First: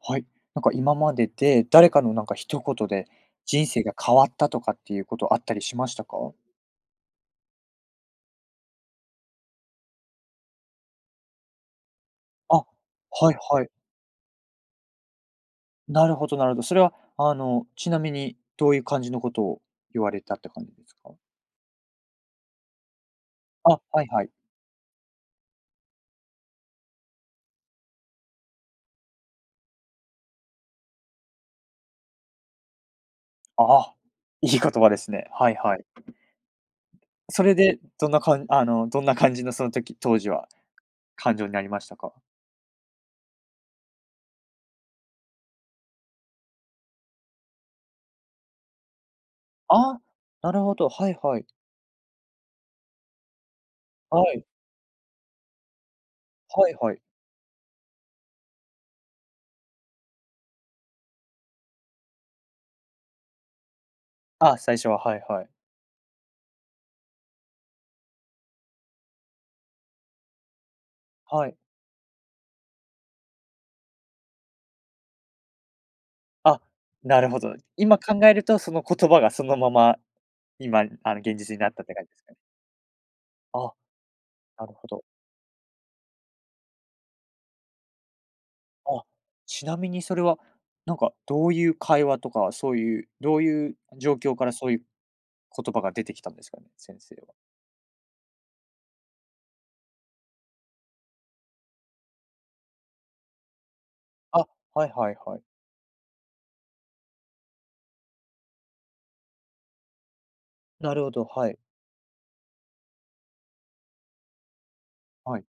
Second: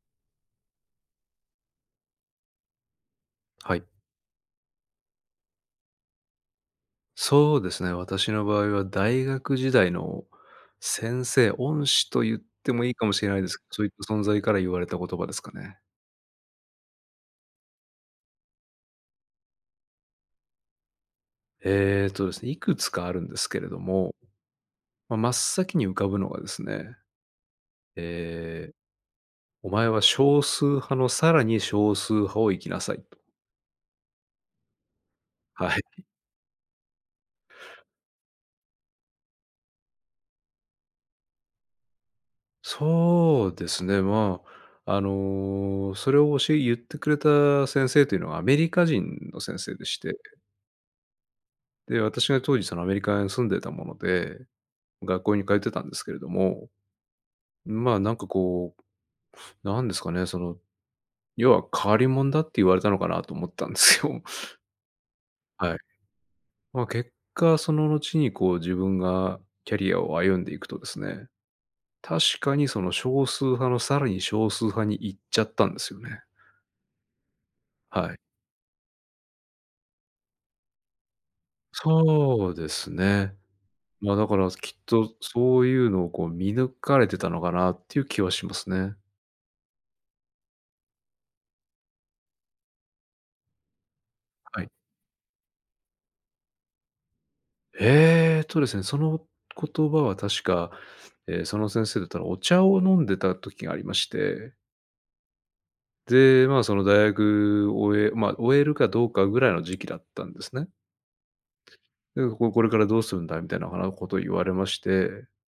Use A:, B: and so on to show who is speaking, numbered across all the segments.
A: はい、なんか今までで、誰かのなんか一言で、人
B: は
A: 生
B: い。
A: が変わったとかっていうことあったりしましたか？
B: そうですね、私の場合は大学時代の、先生、恩師と言っ
A: あ、は
B: てもいいかもしれ
A: い
B: ないで
A: は
B: す。
A: い。
B: そういった存在から言われた言葉ですかね。
A: なるほどなるほど。それはあの、ちなみにどういう感じのことを言われたって感じですか？
B: ええとですね、いくつかあるんですけれど
A: あ、はい
B: も。
A: はい。
B: ま、真っ先に浮かぶのがですね、ええ「お前は少数派のさらに少数派をいきなさい」と。
A: ああ、いい言葉ですね。はい
B: は
A: は
B: い。
A: い。それで、どんな感あのどんな感じのその時当時は感情になりましたか？
B: そうですね、まあ、あの、それを教え言ってくれた先生というのは、アメリカ人の先生でし
A: あ、
B: て
A: なるほど、はいはい。
B: で、私が当時そのアメリカに住んでたもの
A: は
B: で、
A: い。
B: 学校に通ってたんですけれど
A: は
B: も、
A: いはい。
B: まあ、なんかこう、なんですかね、その、要は変わりもんだって言われたのかなと思ったんですよ。
A: あ、最初は、はいはい。
B: はい。ま、結果その後にこう自分がキャリアを歩んでいくとですね、
A: はい。
B: 確かにその少数派のさらに少数派に行っちゃったんですよね。
A: あ、なるほどで。今、
B: はい。
A: 考えるとその言葉がそのまま、今、あの現実になったって感じですかね？
B: そうですね。
A: あ、
B: ま、だから
A: なる
B: きっ
A: ほど。
B: とそういうのをこう見抜かれてたのかなっていう気はしますね。
A: あ、ちなみにそれは、なんかどういう会話とか、そういう、どういう状況から
B: あ、はい。
A: そういう、言葉が出てきたんですかね？先生は。
B: えっとですね。その言葉は確か、え、その先生とたお茶を飲んでた時がありまし
A: あ、
B: て。
A: はいはいはい。
B: で、まあ、その大学終えまあ、終えるかどうかぐらいの時期だったんですね。
A: なるほど、はい。
B: で「こう、これからどうするんだ」みたいなあの、事を言われまして
A: はい。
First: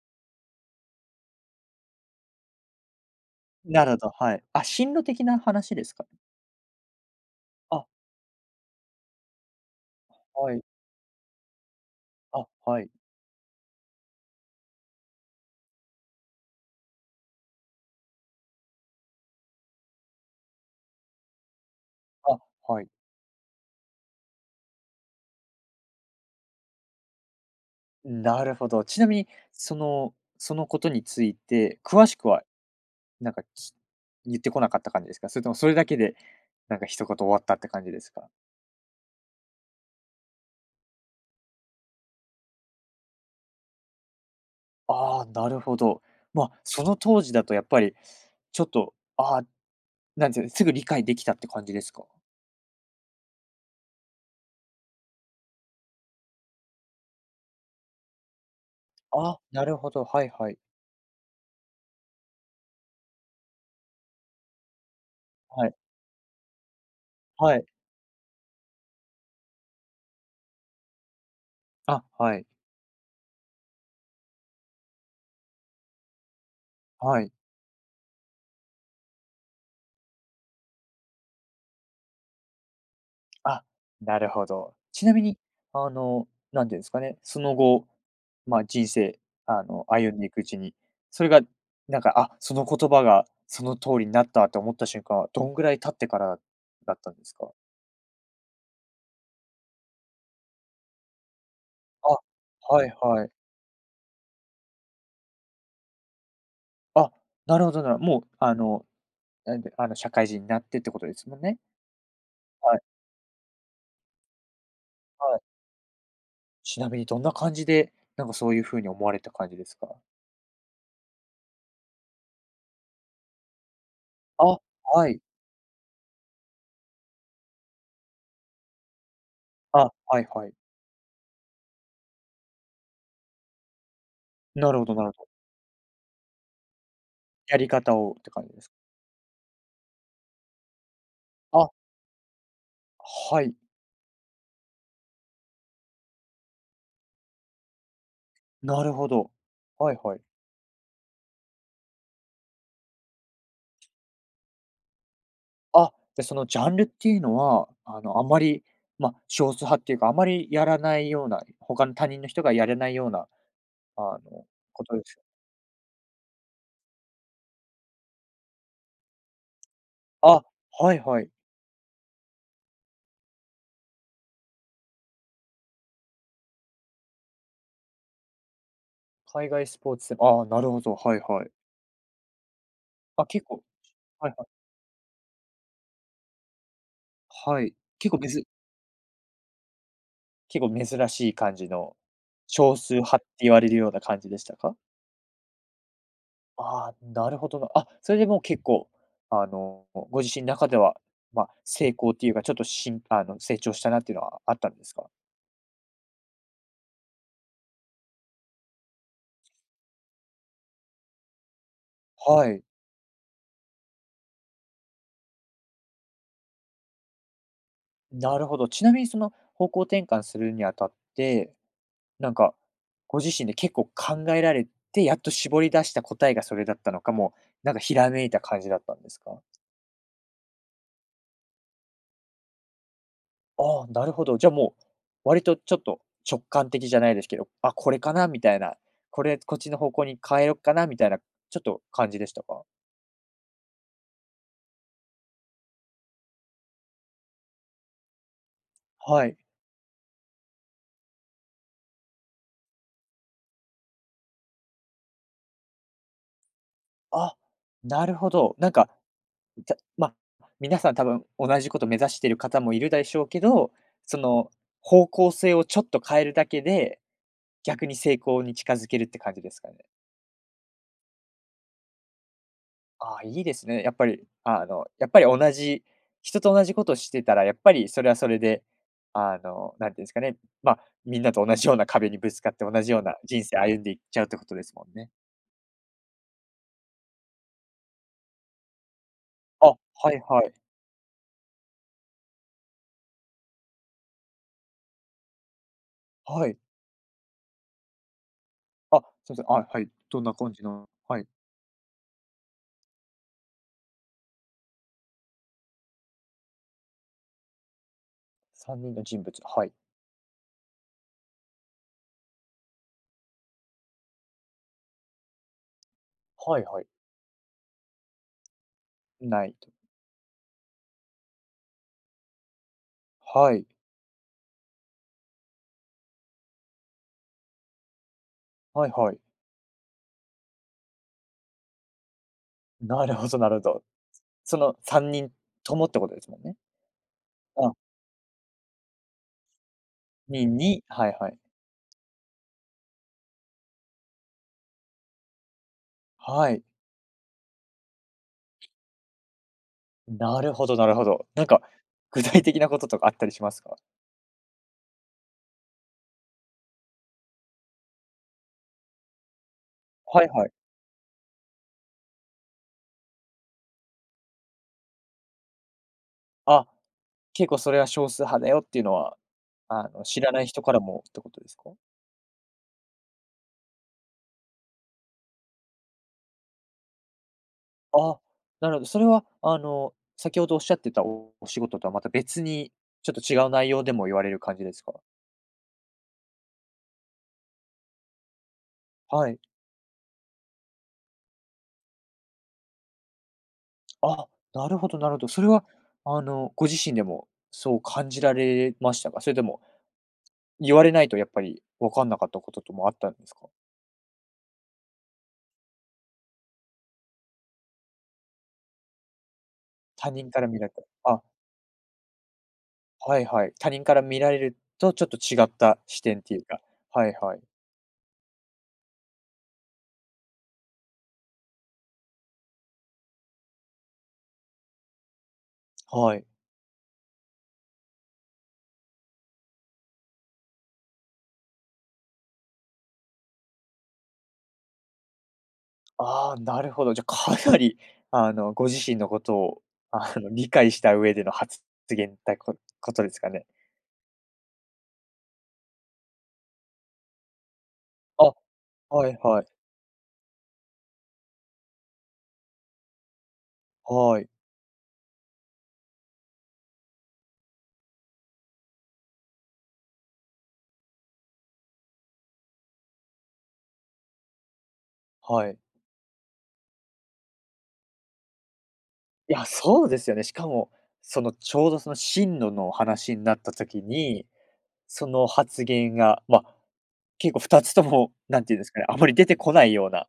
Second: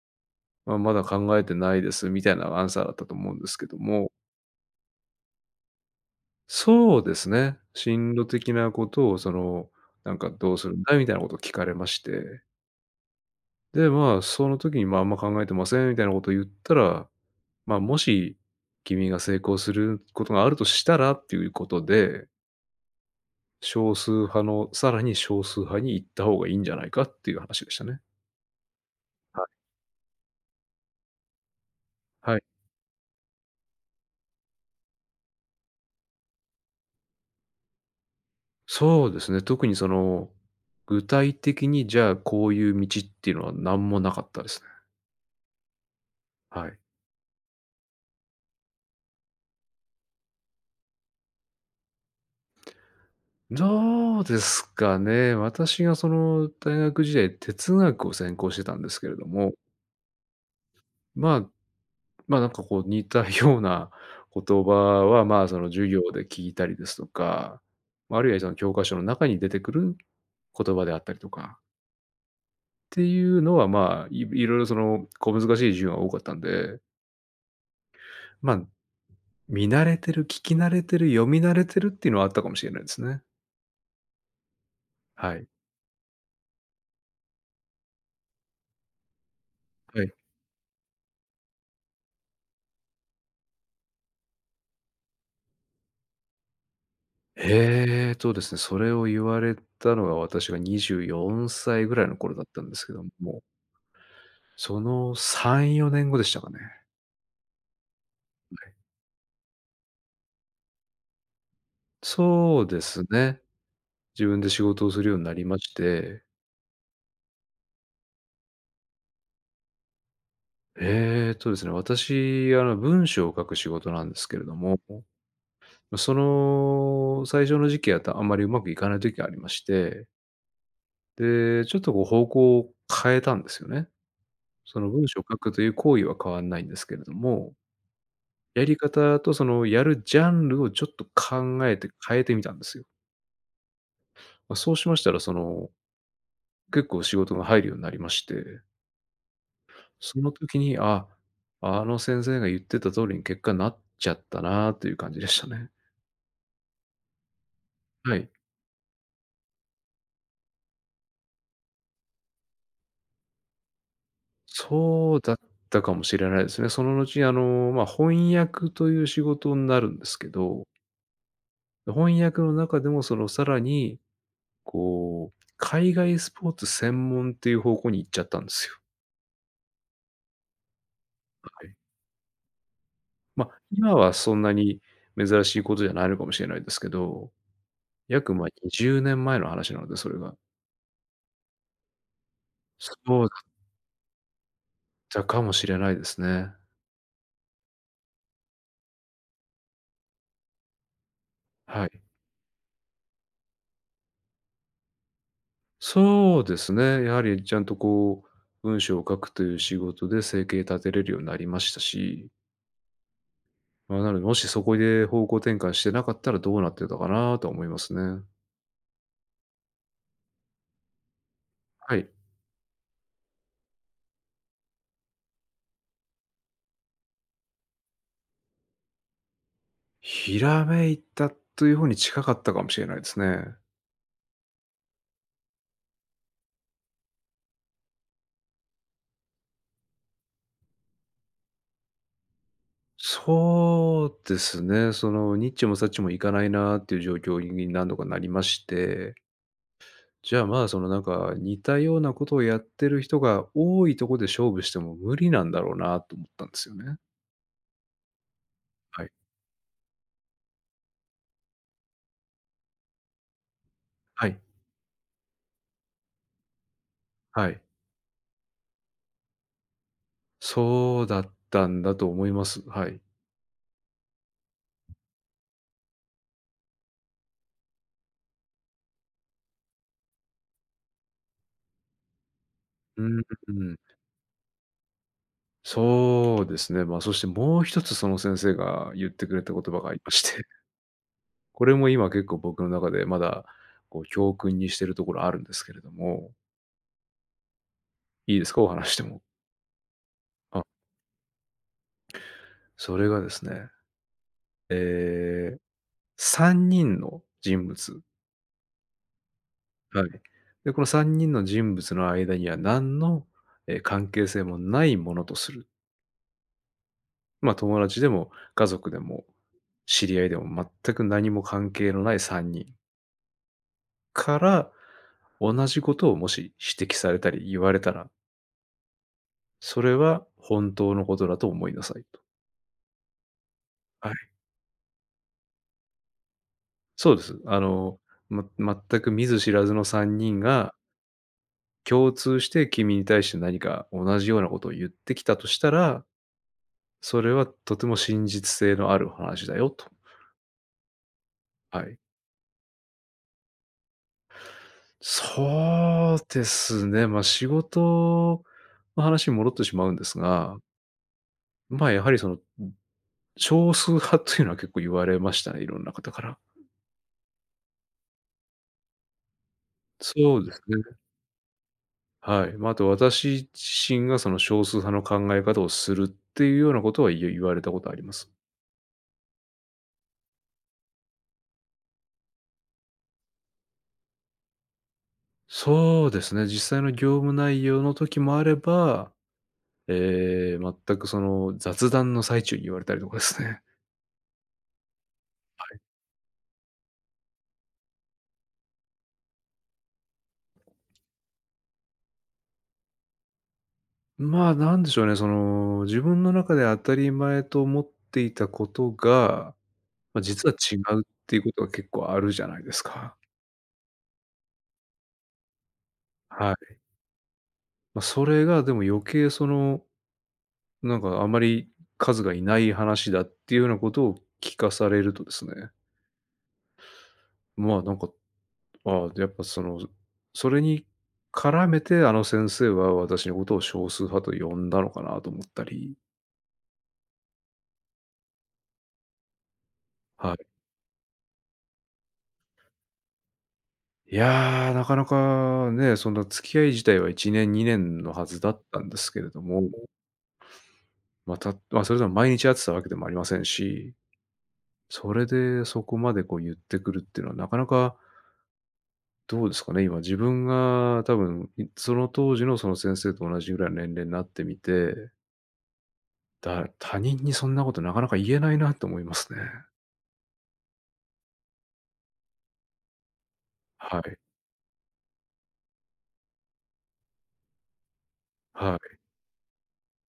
B: 「あ、まだ考えてないです」みたいなアンサーだったと思うんですけど
A: なるほ
B: も。
A: ど、はい。あ、進路的な話ですか。
B: そうですね、
A: あ。
B: 進路的な事を、その、なんか「ど
A: は
B: う
A: い。
B: するんだ？」みたいな事を聞かれまして。
A: あ、はい。
B: で、まあ、その時に「まあ、あんま考えてません」みたいな事言ったら「まあ、もし君が成功することがあるとしたら」っていうことで
A: あ、はい。
B: 少数派の、更に少数派に行った方がいいんじゃないかっていう話でしたね。
A: うん、なるほど。ちなみに、
B: は
A: そのその事について、詳しく
B: はい。
A: は、なんか、き言ってこなかった感じですか？それとも、それだけで、なんか一言終わったって感じですか？
B: そうですね、特にその、具体的にじゃあ、こういう道っていうのは、何も無かったですね。
A: ああ、なるほど。まあ、
B: はい。
A: その当時だと、やっぱり、ちょっと。ああ、何て言うん、すぐ理解出来たって感じですか？
B: どうですかね、私が、その、大学時代、哲学を専攻してたんですけれど
A: ああ、
B: も
A: なるほど。はいはい。
B: まあまあ、なんか、こう、似たような言葉は、まあ、その、
A: はい。
B: 授業で聞いたりですと
A: は
B: か、
A: い。
B: ま、あるいはその教科書の中に出てくる言葉であったりとか
A: あ、はい。
B: って言うのは、まあ、い色々、その、小難しい授業が多かったんで
A: はい。
B: ま、見慣れてる、聞き慣れてる、読み慣れてるって言うのはあったかもしれないですね。
A: あ、なるほど。ちなみ
B: は
A: に、
B: い。
A: あの、何て言うんすかね、その後まあ、人生あの、
B: はい。
A: 歩んでいくうちに、それがなんか「あ、その言葉がその通りになった」と思った瞬間は、どんぐらい経ってからだったんですか？
B: えーとですね、それを言われたのが、私が24歳ぐらいの
A: あ、
B: 頃だったんです
A: はい
B: けど
A: はい。
B: もその3、4年後でしたかね。
A: あ、なるほど、なるもう、あ
B: うへ。
A: のなんてあの、社会人になってって事ですもんね？
B: そう
A: は
B: で
A: い。
B: すね。自分で仕事をするようにな
A: はい。
B: りまして
A: ちなみにどんな感じで、なんかそういうふうに思われた感じですか？
B: えっとですね、私あの文章を書く仕事なんですけれど
A: あ、
B: も。
A: はい。
B: ま、その、最初の時期やったらあんまりうまくいかない時がありまし
A: あ、
B: て
A: はいはい。
B: で、ちょっとこう方向を変えたんですよね。
A: なる
B: そ
A: ほ
B: の
A: どな
B: 文
A: る
B: 章
A: ほ
B: を
A: ど。
B: 書くという行為は変わんないんですけれども
A: やり方をって感じで
B: や
A: す？
B: り方とそのやるジャンルをちょっと考
A: あ。
B: えて変えてみたんですよ。
A: はい。
B: ま、そうしましたら、その、結構仕事が入るようになりまして。
A: なるほど、はいは
B: そ
A: い。
B: の時に「あ、あの先生が言ってた通りに結果になっちゃったな」という感じでしたね。
A: あ、じゃそのジャンルっていうのはあ
B: は
A: のあ
B: い。
A: まり、ま、少数派っていうかあまりやらないような、ほかの、他人の人がやれないようなあのことで
B: そ
A: す
B: うだったかもしれないですね。その後あの、ま、翻訳という仕事んなるんですけ
A: あ、
B: ど
A: はいはい。
B: の翻訳の中でもそのさらに、こう海外スポーツ専門っていう方向に行っちゃったんですよ。
A: 海外スポーツ、ああ、なるほど、はいは
B: う、
A: い。
B: はい。
A: あ、結
B: ま、
A: 構
B: 今は
A: はい
B: そん
A: はい。
B: なに珍しいことじゃないのかもしれないですけど。
A: はい、結構め
B: 約
A: ず
B: まあ20年前の話なので、それが。
A: 結構珍しい感じの、少
B: そ
A: 数派っ
B: うだ
A: て
B: っ
A: 言われるような感じでしたか？
B: たかもしれないですね。
A: ああ、なるほどな。あ、それでもう結構あの、ご自身中では、ま、
B: は
A: 成
B: い。
A: 功というか、ちょっとシンパ、あの成長したなっていうのはあったんですか？
B: そうですね、やはりちゃんとこう文章を書くという仕事で生計立てれるようになりましたし
A: はい。
B: ま、なので、もしそこで方向転換してなかったらどうなってたかなとは思いますね。
A: なるほど、ちなみにその方向転換するにあたって、
B: はい。
A: なんか、ご自身で結構考えられて、やっと絞り出した答えがそれだったのか、もう、なんかひらめいた感じだったんですか？
B: ひらめいたという方に近かったかもしれないですね。
A: ああ、なるほど。じゃもう割とちょっと直感的じゃないですけど、あ、これかなみたいな、これこっちの方向に変えよっかなみたいな、ちょっと感じでしたか？
B: そうですね。その、にっちもさっちもいかないなって言う状況に何度かなりまして。
A: はい。
B: じゃあ、まあ、そのなんか似たような事をやってる人が多いとこで、勝負しても無理なんだろうなと思ったんですよね。
A: あ、なるほど。なんか、
B: はい。
A: たま、皆さん、多分同じ事を目指している方もいるだしょうけど、そ
B: はい。
A: の方向性を、ちょっと変えるだけで、
B: はい。
A: 逆に成功に近づけるって感じですかね。
B: そうだったんだと思います。はい。
A: ああ、いいですね。やっぱり、あの、やっぱり同じ人と同じ事してたら、やっぱり、それは、それで、あの、なんて言うんですかね。まあ、皆と同じような壁にぶつかって同じよう
B: うー
A: な
B: ん、う
A: 人
B: う
A: 生
B: ん。
A: 歩んでいっちゃうって事ですもんね。
B: そうですね。まあ、そして、もう一つ、その先生が言ってくれた言
A: あ、
B: 葉がありま
A: はい
B: し
A: は
B: て。
A: い。
B: これも今、結構僕の中で、まだ、こう、教訓にしてるところあるんですけれども。
A: はい。
B: いいですか？お話し
A: あ、
B: ても。
A: すいません。あ、はい。どんな感じ
B: あ。
A: の、はい。
B: それがですね。ええ、3人の人物。
A: 3人の人物、はい。
B: はい、で、この3人の人物の間には、何の、え、関係性もないものとする。
A: はいはい。
B: ま、友達でも家族でも、
A: ないと。
B: 知り合いでも全く何も関係のない3人
A: はい。
B: から、同じことをもし指摘されたり、言われたら
A: はいはい。
B: それは本当のことだと思いなさいと。
A: なるほどなるほど。
B: はい。
A: その3人ともってことですもんね？
B: そうです。あ
A: ああ。
B: の「ま全く見ず知らずの3人
A: にん
B: が」
A: にはいはい。
B: 「共通して、君に対して何か同じようなことをゆってきたとしたら、
A: はい。
B: それはとても真実性のある話だよ」と。
A: ん、なるほどなるほど。なんか、
B: はい。
A: 具体的なこととかあったりしますか？
B: そうですね、ま、仕事の話に戻ってしまうんです
A: はいはい。
B: がま、やはりその、うん、少数派というのは結構言われましたね、いろんな方から。
A: あ、結構それは少数派だよっていうのは、あの知ら
B: そ
A: な
B: う
A: い
B: です
A: 人から
B: ね。
A: もってことですか？
B: はい、ま、あと私自身がその少数派の考え方をするっていうようなことはゆ言われたことありま
A: あ、
B: す。
A: なるほど、それはあの先ほどおっしゃってたおお仕事とはまた別に、ちょっと違う内容でも言われる感じですか？
B: そうですね、実際の業務内容の時もあれば、
A: はい。
B: ええ、全くその、雑談の最中に言われたりとかっすね。
A: あ、なるほどなるほど。それは、
B: はい。
A: あの、ご自身でも、そう感じられましたか？それとも、言われないとやっぱり、分かんなかったことともあったんですか？
B: まあ、何でしょうね。その、自分の中で当たり前と思っていたことが、
A: 他
B: ま、
A: 人から
B: 実は
A: 見られ
B: 違うっ
A: たあ。
B: ていうことが結構あるじゃないですか。
A: はいはい、他人から見られるとちょっと違った視点っていう
B: はい。
A: か。はいはい。
B: ま、それが、でも余計、その、なんかあんまり数が居ない話だっていうようなことを聞かされるとですね。
A: はい。
B: ま、なんか、あ、やっぱその、それに絡めて、あの先生は私のことを少数派と呼んだのかなと思ったり。
A: ああ、なるほど、じゃ、かなりあの、ご自身のことを、あの、
B: はい。
A: 理解した上でのはつ発言た、こことですかね？
B: いや、なかなかね、そんな付き合い自体は1年、2年のは
A: あ、
B: ずだったんで
A: は
B: す
A: い
B: けれど
A: はい。
B: もまあ、たあ、それでも毎日会ってたわけでもありませんし、
A: はい。
B: それで、そこまでこう言ってくるっていうのは、なかなかどうですかね、今、自分が多分、ん、その当時のその先生と同じぐらいの年齢なってみて。
A: はい。
B: だ、他人にそんなことなかなか言えないなと思いますね。
A: や、そうですよね、しかもそのちょうどその進路の話んなった時
B: はい。
A: に、その発言が、ま、結構二つとも、何て言うんです
B: は
A: か、あ
B: い。
A: まり出てこないような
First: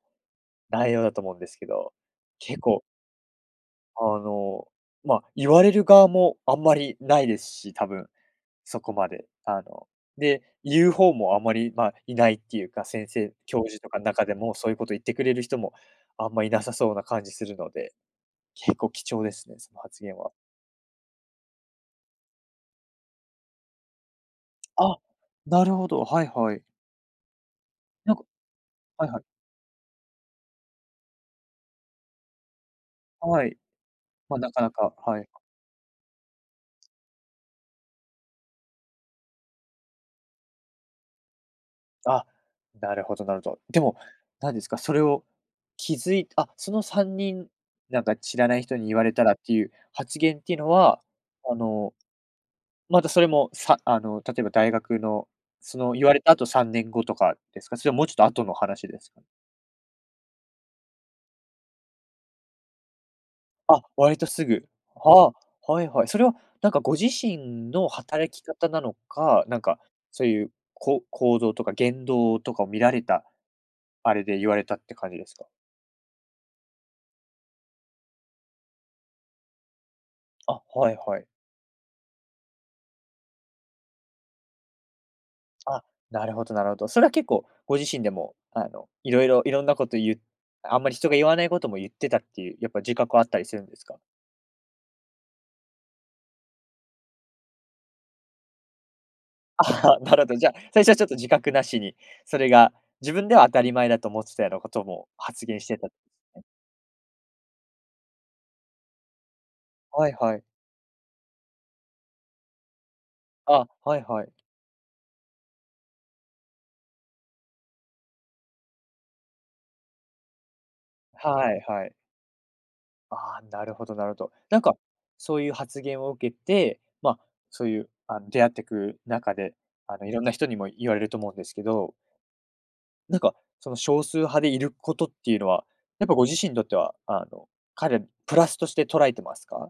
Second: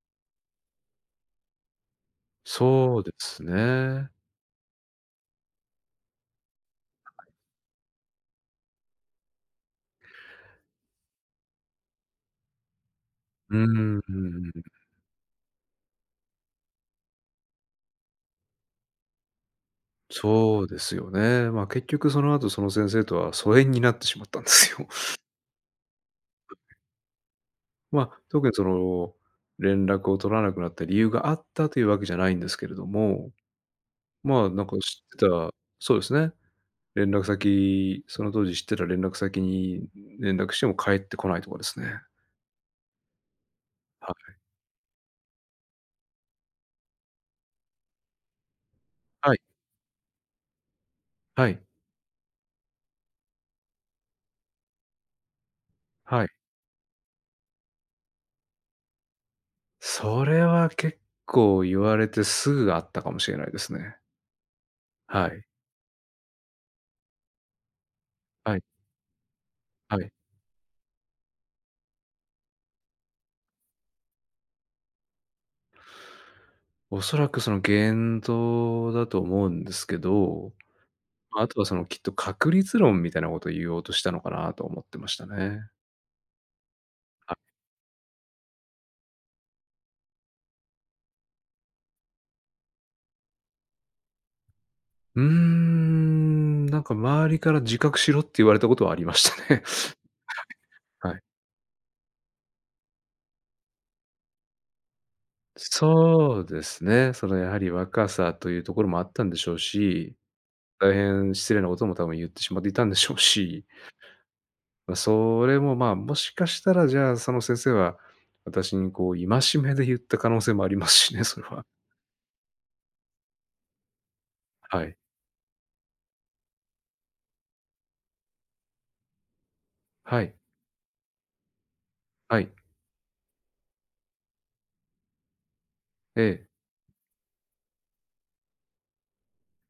A: 内容だと思うんですけど、結構
B: そうですね。
A: あの、ま、言われる側もあんまりないですし、多分、そこまで、あので、言うほうもあまり、まあ、いないっていうか、先生
B: う
A: 教授と
B: ー
A: かん中でもそういう
B: ん。
A: こと言ってくれる人も、あんまいなさそうな感じするので、結構貴重ですね、その発言は。
B: そうですよね。まあ、結局その後、その先生とは疎遠になってしまったんですよ。
A: あ、なるほど、はいはい。
B: ま、
A: なんか
B: 特にそ
A: はい
B: の、
A: はい。
B: 連絡を取らなくなった理由があったというわけじゃないんですけれども、
A: はい。ま、
B: まあ、
A: なか
B: なん
A: な
B: か
A: か、
B: 知っ
A: は
B: て
A: い。
B: たそうですね、連絡先、その当時知ってた連絡先に連絡しても返ってこないとかですね。
A: あ、なるほどなるほど。でも、
B: はい。
A: 何ですか、それを気づいあ、その3人なんか、知らない人に言われたら
B: は
A: っ
B: い。
A: ていう発言っていうのは、
B: は
A: あ
B: い。
A: の、またそれもさあの、例えば大学の、その言われ
B: はい。
A: たあと3年後とかですか？それ、もうちょっとあとの話ですか？
B: それは結構言われて、すぐあったかもしれないです
A: あ、
B: ね。
A: 割とすぐ、
B: は
A: は、
B: い。
A: あ、はいはい。それは、なんかご自身の働き
B: はい。
A: 方なのか、なんか
B: はい。
A: そう言う、こう行動とか言動とかを見られた、あれで、ゆわれたって感じですか？
B: 恐らく、その言動だと思うんですけど、
A: あ、はいはい。
B: ま、あとは、そのきっと確率論みたいな事を言おうとしたのかなと思ってましたね。
A: あ、なるほどなるほど、それは結
B: あ。
A: 構、ご自身でも、あの、色々、色んな事ゆうあんまり人がゆわない事もゆってたっていう。やっぱ、自覚はあったりするんですか？
B: うーん、なんか周りから自覚しろって言われた事はありましたね。
A: ああ、なるほど。じゃ、最初はちょっ
B: はい。
A: と
B: はい。
A: 自覚なしに、それが、自分では当たり前だと思ってたような事も発言してた
B: そ
A: ね。
B: うですね。そのやはり、若さと言うところもあったんでしょう
A: はい
B: し、
A: はい。
B: 大変失礼な事も多分ゆってしまっていたんでしょうし。
A: あ、はいはい。
B: ま、それも、まあ、もしかしたら、じゃあ、その先生は、私にこう戒めでゆった可能性もありますしね、それ
A: は
B: は。
A: いはい。ああ、なるほどなるほど。なんか、
B: はい。
A: そういう発言を受けて、ま、そういうあの、出会っていく中で、あの、色
B: は
A: んな
B: い。
A: 人にも言われると思うんですけど
B: はい。
A: なんか、その少数派でいることっていうのは、やっぱご自
B: ええ。
A: 身にとってはあの、かなりプラスとして捉えてますか？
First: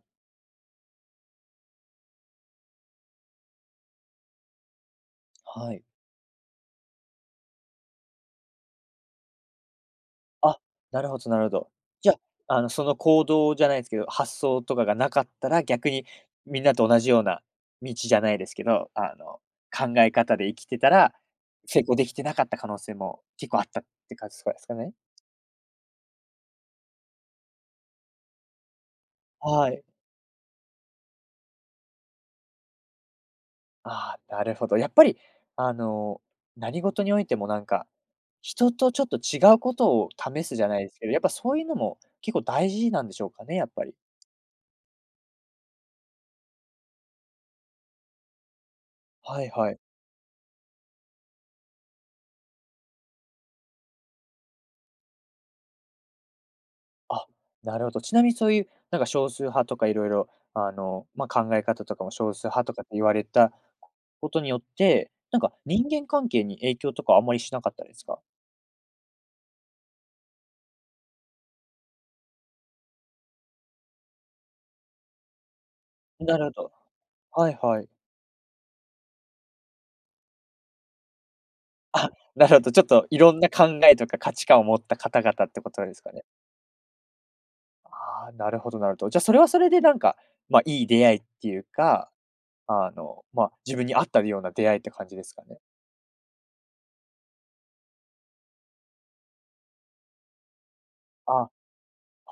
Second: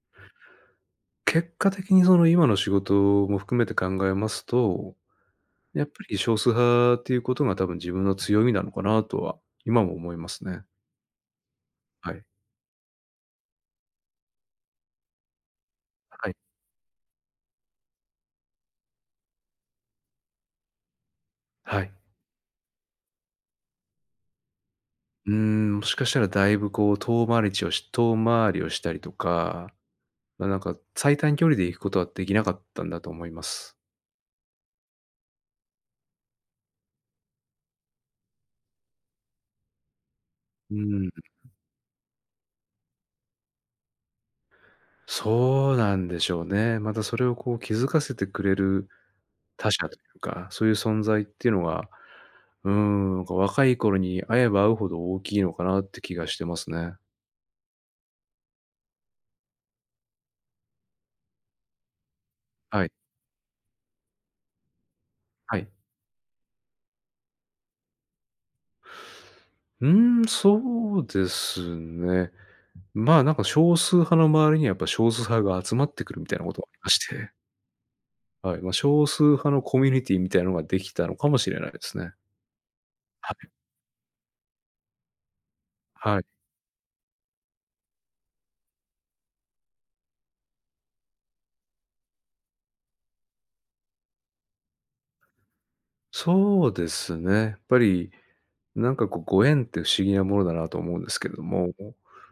B: 結果的にその今の仕事も含めて考えますと、
A: はい。
B: やっぱり少数派、ていうことが多分自分の強みなのかなとは今も思います
A: あ、
B: ね。
A: なるほどなるほど。じ
B: は
A: ゃ、
B: い。
A: あの、その行動じゃないですけど、発想とかがなかったら、逆に
B: はい。
A: みんなと同じような道じゃないですけど、あの、考え方で生きてたら、成
B: はい。
A: 功できてなかった可能性も結構あったって感じすかですかね？
B: うん、もしかしたらだいぶこう遠回りちをし遠回りをしたりと
A: は
B: か、
A: い。
B: ま、なんか最短距離で行くことはできなかったんだと思います。
A: ああ、なるほど、やっぱりあの、何事においてもなんか、人とちょっと違うことを試すじゃ
B: う
A: ないす
B: ん
A: け
B: ん。
A: ど、やっぱそういうのも結構大事なんでしょうかね？やっぱり。
B: そうなんでしょうね。またそれをこう気づかせてくれる、
A: はい
B: 他
A: はい。
B: 者というか、そういう存在ってのは、うーん、なんか若い頃に会えば会うほど大きいのかなって気がしてますね。
A: あ、なるほど。ちなみにそういう、なんか少数派とか色々、あの、ま、考え方とかも少数派とか
B: は
A: っ
B: い。
A: て言われたことによって、なんか
B: はい。
A: 人間関係に影響とかあんまりしなかったですか？
B: うーん、そうですね。まあ、なんか少数派の周りにはやっぱ少数派が集まってくるみた
A: な
B: いな
A: るほ
B: こと、
A: ど。
B: あして
A: はいはい。
B: はい、ま、少数派のコミュニティーみたいなのができたのかもしれないです
A: あ、
B: ね。
A: なるほど、ちょっとい
B: は
A: ろんな
B: い。
A: 考えとか価値観を持った方々ってことですか
B: は
A: ね。
B: い。
A: あ、なるほどなるほど。じゃそれはそれでなんか、ま、いい出会いっていうか、あの、ま、自分に合ったるような出会いって感じですかね。
B: そうですね、っぱり、なんかこうご縁って不思議なものだなと思うんですけど
A: あ、
B: も。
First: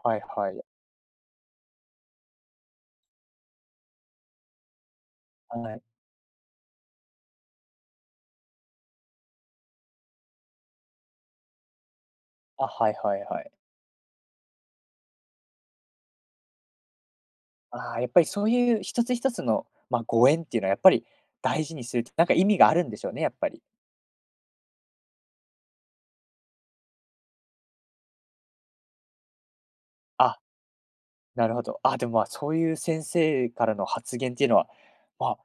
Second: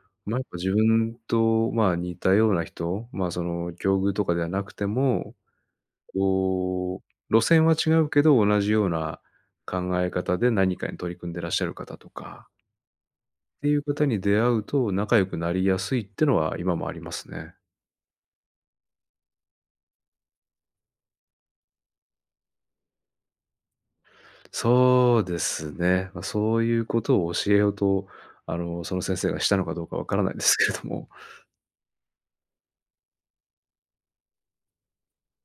A: はい
B: なんか
A: はい。
B: 自分と、まあ、似たような人、まあ、その、境遇とかではなくても、
A: はい。
B: こう、路線は違うけど、同じような考え方で何かに取り組んでらっしゃる方とか
A: あ、はいはいはい。
B: っていう方に出会うと仲良くなりやすいってのは今もありますね。
A: あ、やっぱりそういう一つ一つの、ま、ご縁っていうのはやっぱり大事にするとなんか意味があるんでしょうね、やっぱり。
B: そうですね。ま、そういうことを教えようと、あの、その先生がしたのかどうかわからないん
A: あ、
B: ですけども。
A: なるほど。あ、でも、ま、そういう先生からの発言っていうのは、あ、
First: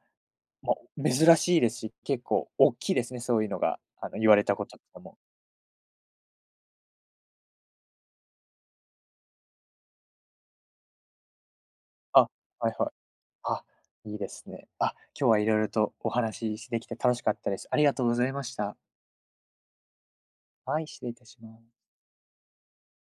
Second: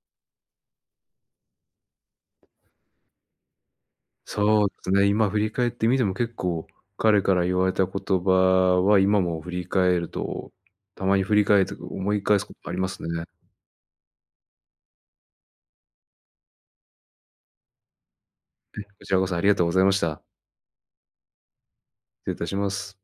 A: ま、珍しいですし、結構おっきいですね、そういうのが、あの言われたこ
B: そうで
A: とと
B: す
A: か
B: ね、
A: も。
B: 今振り返ってみても結構彼から言われた言葉は今も振り返るとたまに振り返るというか、思
A: あ、
B: い返すこと
A: は
B: あ
A: い
B: りま
A: はい。
B: すね。
A: あ、いいですね。あ、今日は色々とお話し、しできて楽しかったです。ありがとうございました。
B: え、こちらこそありがとうございました。
A: はい、失礼いたしま…
B: 失礼いたします。